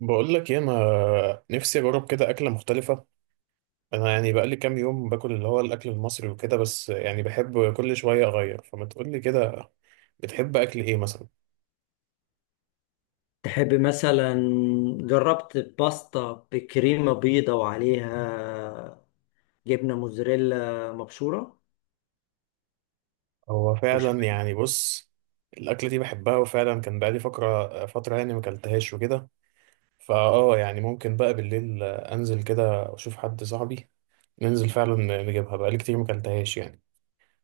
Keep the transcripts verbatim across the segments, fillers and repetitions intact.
بقول لك ايه، انا نفسي اجرب كده اكله مختلفه. انا يعني بقالي كام يوم باكل اللي هو الاكل المصري وكده، بس يعني بحب كل شويه اغير، فما تقول لي كده؟ بتحب اكل ايه مثلا؟ تحب مثلا، جربت باستا بكريمة بيضة وعليها جبنة موزاريلا مبشورة. هو وش فعلا يعني بص، الاكله دي بحبها وفعلا كان بقالي فتره فتره يعني ما اكلتهاش وكده. فاه يعني ممكن بقى بالليل انزل كده اشوف حد صاحبي، ننزل فعلا نجيبها. بقالي كتير ما اكلتهاش يعني.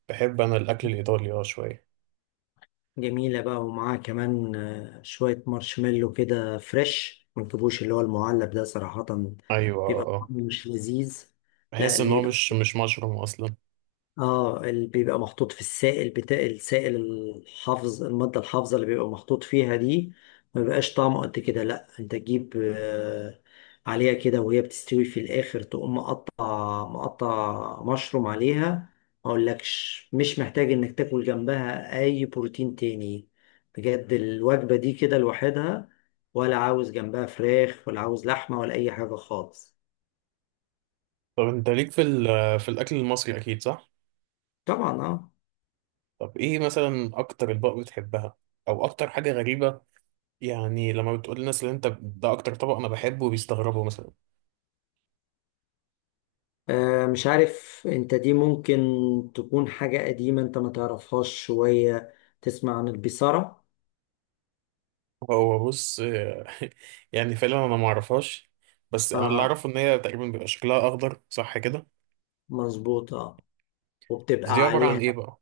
بحب انا الاكل الايطالي اه شويه. جميلة بقى، ومعاها كمان آه، شوية مارشميلو كده فريش، ما تجيبوش اللي هو المعلب ده صراحة. ايوه بيبقى اه آه. طعمه مش لذيذ. لا بحس ان هو ليه، مش مش مشروم اصلا. اه اللي بيبقى محطوط في السائل بتاع السائل الحافظ، المادة الحافظة اللي بيبقى محطوط فيها دي، ما بيبقاش طعمه قد كده. لا انت تجيب آه، عليها كده، وهي بتستوي في الاخر تقوم مقطع مقطع مشروم عليها. ما اقولكش، مش محتاج انك تاكل جنبها اي بروتين تاني. بجد الوجبة دي كده لوحدها، ولا عاوز جنبها فراخ ولا عاوز لحمة ولا اي حاجة خالص. طب انت ليك في ال- في الاكل المصري اكيد صح؟ طبعا اه. طب ايه مثلا اكتر اطباق بتحبها، او اكتر حاجه غريبه؟ يعني لما بتقول للناس اللي انت ده اكتر طبق انا بحبه بيستغربوا مثلا؟ آه، مش عارف انت، دي ممكن تكون حاجة قديمة انت ما تعرفهاش شوية. تسمع عن البيسارة؟ هو بص يعني فعلا انا ما اعرفهاش، بس انا اللي اه، اعرفه ان هي تقريبا بيبقى شكلها اخضر، صح كده؟ مظبوط اه، بس دي وبتبقى عباره عن عليها. ايه بقى؟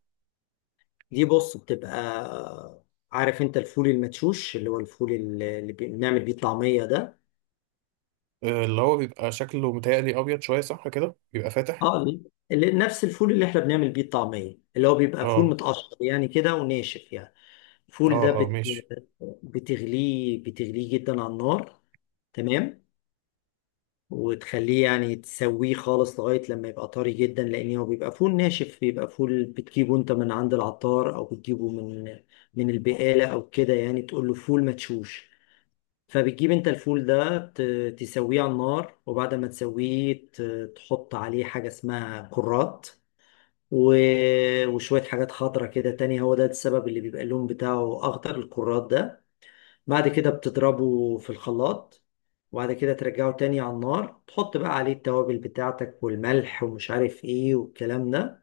دي بص بتبقى آه، عارف انت الفول المدشوش، اللي هو الفول اللي اللي بنعمل بيه الطعمية ده. آه، اللي هو بيبقى شكله متهيألي ابيض شويه، صح كده؟ بيبقى فاتح. اه اللي اللي- نفس الفول اللي احنا بنعمل بيه الطعمية، اللي هو بيبقى فول اه متقشر يعني كده وناشف يعني. اه الفول ده اه بت... ماشي. بتغليه، بتغليه جدا على النار. تمام. وتخليه، يعني تسويه خالص لغاية لما يبقى طري جدا، لأن هو بيبقى فول ناشف، بيبقى فول بتجيبه أنت من عند العطار، أو بتجيبه من من البقالة أو كده، يعني تقول له فول مدشوش. فبتجيب أنت الفول ده، ت- تسويه على النار، وبعد ما تسويه ت- تحط عليه حاجة اسمها كرات، و- وشوية حاجات خضرة كده تانية، هو ده السبب اللي بيبقى اللون بتاعه أخضر، الكرات ده. بعد كده بتضربه في الخلاط، وبعد كده ترجعه تاني على النار، تحط بقى عليه التوابل بتاعتك والملح ومش عارف ايه والكلام ده.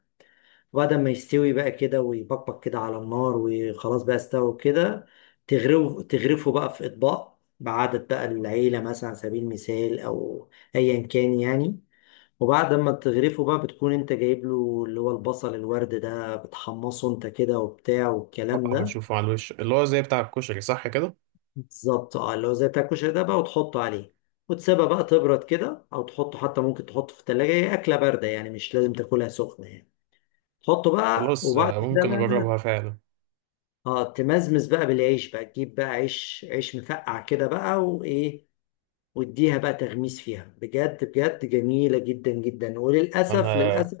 وبعد ما يستوي بقى كده ويبقبق كده على النار، وخلاص بقى استوى كده، تغرفه، تغرفه بقى في اطباق، بعدد بقى العيلة مثلا على سبيل المثال، او ايا كان يعني. وبعد ما تغرفه بقى، بتكون انت جايب له اللي هو البصل الورد ده، بتحمصه انت كده وبتاع والكلام اه ده. بشوفه على الوش اللي هو زي بتاع الكشري، صح كده؟ بالظبط اه، اللي هو زي تاكوشا ده بقى، وتحطه عليه. وتسيبها بقى تبرد كده، او تحطه حتى، ممكن تحطه في التلاجة، هي اكلة باردة يعني، مش لازم تاكلها سخنة يعني. تحطه بقى، خلاص وبعد آه، كده ممكن بقى اجربها فعلا. اه، تمزمز بقى بالعيش بقى، تجيب بقى عيش، عيش مفقع كده بقى وايه، واديها بقى تغميس فيها، بجد بجد جميلة جدا جدا. وللأسف، انا للأسف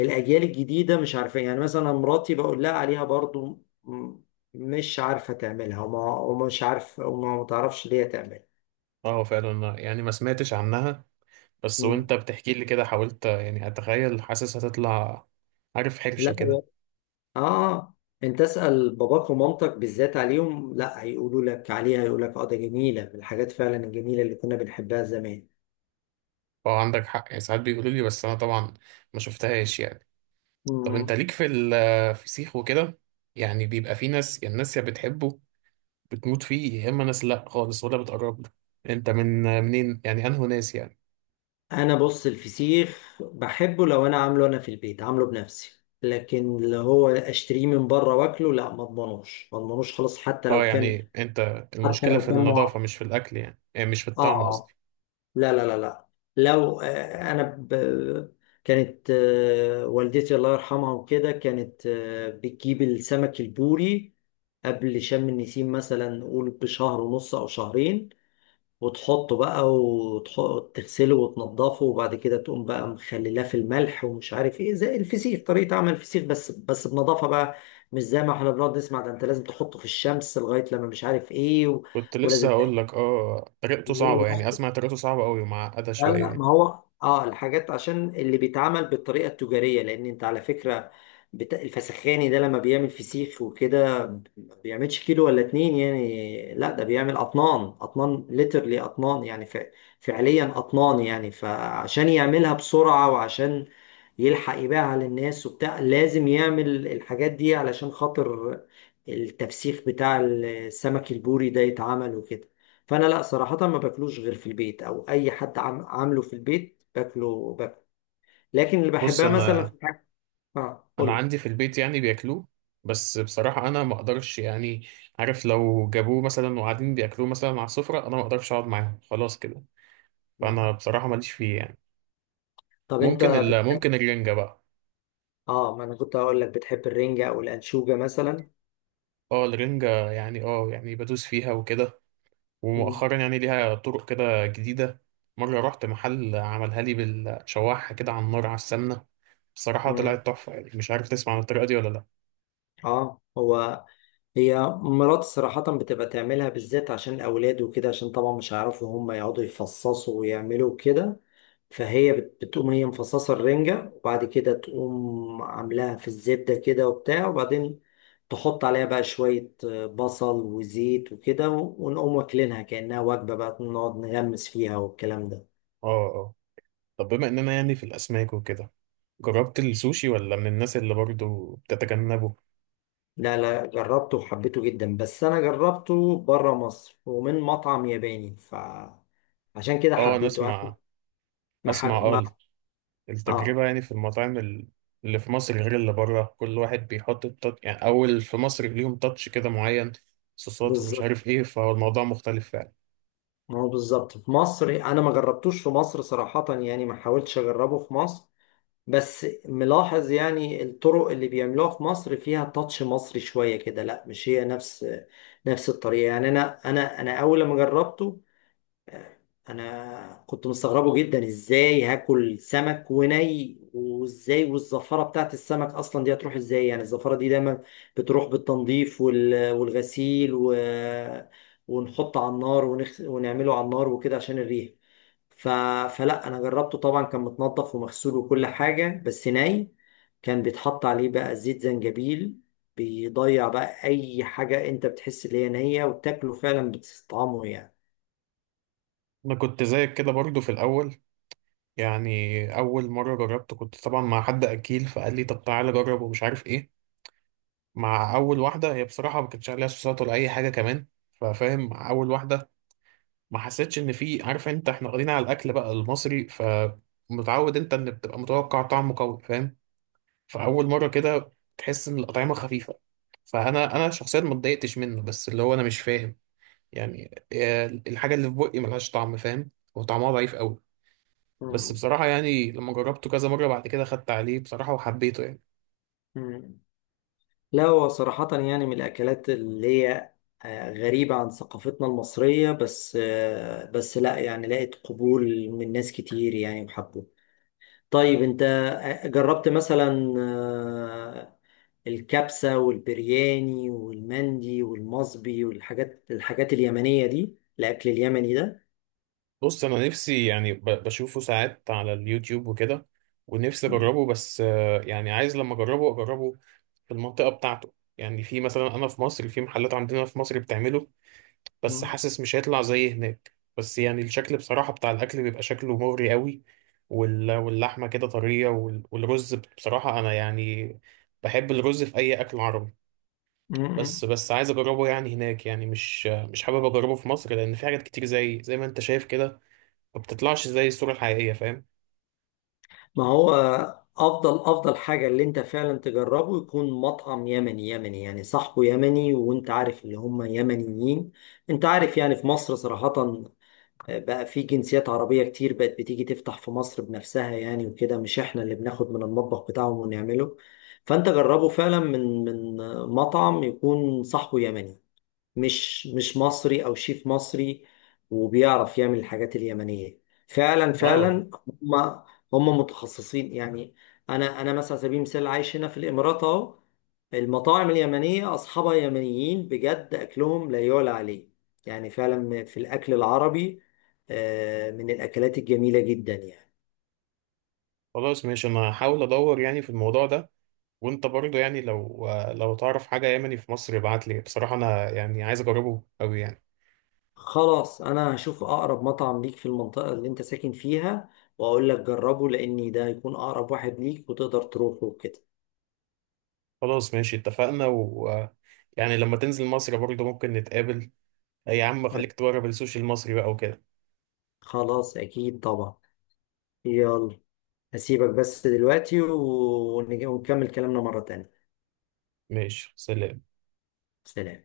الأجيال الجديدة مش عارفة، يعني مثلا مراتي بقول لها عليها برضو، م- مش عارفة تعملها، وما، ومش عارف، وما ما تعرفش ليه تعملها. اه فعلا أنا يعني ما سمعتش عنها، بس وانت بتحكي لي كده حاولت يعني اتخيل، حاسس هتطلع، عارف، حرشة لا كده. هو اه، انت اسال باباك ومامتك بالذات، عليهم لا، هيقولوا لك عليها، هيقول لك اه، ده جميله، من الحاجات فعلا الجميله اللي كنا بنحبها زمان. فهو عندك حق، يعني ساعات بيقولوا لي، بس انا طبعا ما شفتهاش يعني. طب انت مم. ليك في الفسيخ وكده؟ يعني بيبقى في ناس يعني الناس يا بتحبه بتموت فيه، يا اما ناس لا خالص ولا بتقرب له. انت من منين يعني انه ناس يعني؟ انا بص، الفسيخ بحبه لو انا عامله انا في البيت، عامله بنفسي، لكن اللي هو اشتريه من بره واكله لا، ما اضمنوش ما اضمنوش خلاص. حتى اه لو كان يعني انت حتى المشكلة في لو كان مع... النظافة مش في الاكل يعني، يعني مش في اه الطعم آه. قصدي. لا لا لا لا. لو آه، انا ب... كانت آه، والدتي الله يرحمها وكده، كانت آه، بتجيب السمك البوري قبل شم النسيم مثلا، نقول بشهر ونص او شهرين، وتحطه بقى وتغسله وتنضفه، وبعد كده تقوم بقى مخللاه في الملح ومش عارف ايه، زي الفسيخ، طريقة عمل الفسيخ، بس بس بنضافة بقى، مش زي ما احنا بنقعد نسمع، ده انت لازم تحطه في الشمس لغاية لما مش عارف ايه و... كنت لسه ولازم. هقول لك اه طريقته صعبة، يعني اسمع طريقته صعبة قوي ومعقدة لا لا، ما شوية. هو اه، الحاجات عشان اللي بيتعمل بالطريقه التجاريه، لان انت على فكره بت... الفسخاني ده لما بيعمل فسيخ وكده، ما بيعملش كيلو ولا اتنين يعني، لا ده بيعمل اطنان اطنان ليترلي اطنان يعني ف... فعليا اطنان يعني، فعشان يعملها بسرعه، وعشان يلحق يبيعها للناس وبتاع، لازم يعمل الحاجات دي علشان خاطر التفسيخ بتاع السمك البوري ده يتعمل وكده. فانا لا صراحه ما باكلوش غير في البيت، او اي حد عم عامله في البيت باكله باكله. لكن اللي بص بحبها مثلا انا في الحاجة، اه انا قول لي. عندي في البيت يعني بياكلوه، بس بصراحه انا ما اقدرش يعني. عارف لو جابوه مثلا وقاعدين بياكلوه مثلا على السفره انا ما اقدرش اقعد معاهم، خلاص كده. فانا بصراحه ماليش فيه يعني. طب انت ممكن ال بتحب، ممكن الرنجه بقى. اه ما انا كنت هقول لك، بتحب الرنجة او الانشوجة مثلا؟ اه الرنجه يعني، اه يعني بدوس فيها وكده، مم. ومؤخرا يعني ليها طرق كده جديده. مره رحت محل عملها لي بالشواحه كده على النار على السمنه، بصراحه مم. طلعت تحفه. يعني مش عارف تسمع عن الطريقه دي ولا لا؟ اه هو، هي مرات صراحة بتبقى تعملها بالذات عشان الأولاد وكده، عشان طبعا مش هيعرفوا هم يقعدوا يفصصوا ويعملوا كده. فهي بت- بتقوم هي مفصصة الرنجة، وبعد كده تقوم عاملاها في الزبدة كده وبتاع، وبعدين تحط عليها بقى شوية آه، بصل وزيت وكده، ونقوم واكلينها كأنها وجبة بقى، نقعد نغمس فيها والكلام ده. اه آه. طب بما اننا يعني في الاسماك وكده، جربت السوشي ولا من الناس اللي برضو بتتجنبه؟ لا لا، جربته وحبيته جدا، بس أنا جربته بره مصر ومن مطعم ياباني، ف عشان كده اه انا حبيته أنا. اسمع، ما, اسمع حب... اه. اه، التجربة يعني في المطاعم ال- اللي في مصر غير اللي بره، كل واحد بيحط التاتش يعني، اول في مصر ليهم تاتش كده معين، صوصات ومش بالظبط. عارف ايه، فهو الموضوع مختلف فعلا. ما هو بالظبط في مصر انا ما جربتوش، في مصر صراحة يعني ما حاولتش اجربه في مصر، بس ملاحظ يعني الطرق اللي بيعملوها في مصر فيها تاتش مصري شوية كده، لا مش هي نفس نفس الطريقة يعني. انا انا انا اول ما جربته انا كنت مستغربه جدا، ازاي هاكل سمك وني، وازاي والزفاره بتاعت السمك اصلا دي هتروح ازاي يعني، الزفاره دي دايما بتروح بالتنظيف وال- والغسيل و... ونحط على النار ونخ... ونعمله على النار وكده عشان الريح ف... فلا انا جربته طبعا، كان متنضف ومغسول وكل حاجه، بس ني، كان بيتحط عليه بقى زيت زنجبيل، بيضيع بقى اي حاجه انت بتحس ان هي نيه، وتاكله فعلا بتستطعمه انا كنت زيك كده برضو في الاول. يعني اول مرة جربت كنت طبعا مع حد اكيل فقال لي طب تعالى جرب ومش عارف ايه. مع اول واحدة هي بصراحة ما كانتش عليها صوصات ولا اي حاجة كمان، ففاهم مع اول واحدة ما حسيتش ان في، عارف انت احنا واخدين على الاكل بقى المصري، فمتعود انت ان بتبقى متوقع طعمه قوي، فاهم؟ فاول مره كده تحس ان الاطعمه خفيفه. فانا انا شخصيا ما اتضايقتش منه، بس اللي هو انا مش فاهم يعني آه، الحاجه اللي في بقي ملهاش طعم، فاهم؟ وطعمها ضعيف قوي. بس يعني. بصراحه يعني لما جربته كذا مره بعد كده خدت عليه بصراحه وحبيته يعني. مم. لا هو صراحة يعني، من الأكلات اللي هي آه، غريبة عن ثقافتنا المصرية، بس آه، بس لا يعني، لقيت قبول من ناس كتير يعني وحبوه. طيب أنت آه، جربت مثلا آه، الكبسة والبرياني والمندي والمصبي والحاجات، الحاجات اليمنية دي، الأكل اليمني ده؟ بص انا نفسي يعني ب- بشوفه ساعات على اليوتيوب وكده، ونفسي نعم. اجربه، بس آه، يعني عايز لما اجربه اجربه في المنطقه بتاعته. يعني في مثلا انا في مصر في محلات عندنا في مصر بتعمله، بس مم. حاسس مش هيطلع زي هناك. بس يعني الشكل بصراحه بتاع الاكل بيبقى شكله مغري قوي، وال- واللحمه كده طريه، وال- والرز بصراحه انا يعني بحب الرز في اي اكل عربي. مم. بس بس عايز اجربه يعني هناك، يعني مش مش حابب اجربه في مصر، لان في حاجات كتير زي زي ما انت شايف كده ما بتطلعش زي الصورة الحقيقية، فاهم؟ ما هو افضل افضل حاجه اللي انت فعلا تجربه يكون مطعم يمني، يمني يعني صاحبه يمني، وانت عارف اللي هم يمنيين. انت عارف، يعني في مصر صراحه آه، بقى في جنسيات عربيه كتير بقت بتيجي تفتح في مصر بنفسها يعني وكده، مش احنا اللي بناخد من المطبخ بتاعهم ونعمله. فانت جربه فعلا، من من مطعم يكون صاحبه يمني، مش مش مصري او شيف مصري، وبيعرف يعمل الحاجات اليمنيه فعلا، اه فعلا هم هم متخصصين يعني. انا، انا مثلا على سبيل المثال عايش هنا في الامارات اهو، المطاعم اليمنيه اصحابها يمنيين بجد، اكلهم لا يعلى عليه. يعني فعلا في الاكل العربي آه، من الاكلات الجميله جدا يعني. خلاص ماشي، انا هحاول ادور يعني في الموضوع ده. وانت برضه يعني لو لو تعرف حاجة يمني في مصر ابعت لي، بصراحة انا يعني عايز اجربه قوي يعني. خلاص، انا هشوف اقرب مطعم ليك في المنطقه اللي انت ساكن فيها، واقول لك جربه، لاني ده هيكون اقرب واحد ليك وتقدر تروحه وكده. خلاص ماشي اتفقنا. و يعني لما تنزل مصر برضه ممكن نتقابل. يا عم خليك تجرب السوشي المصري بقى وكده. خلاص، أكيد طبعا. يلا، هسيبك بس دلوقتي، ونج- ونكمل كلامنا مرة تانية. ماشي، سلام. سلام.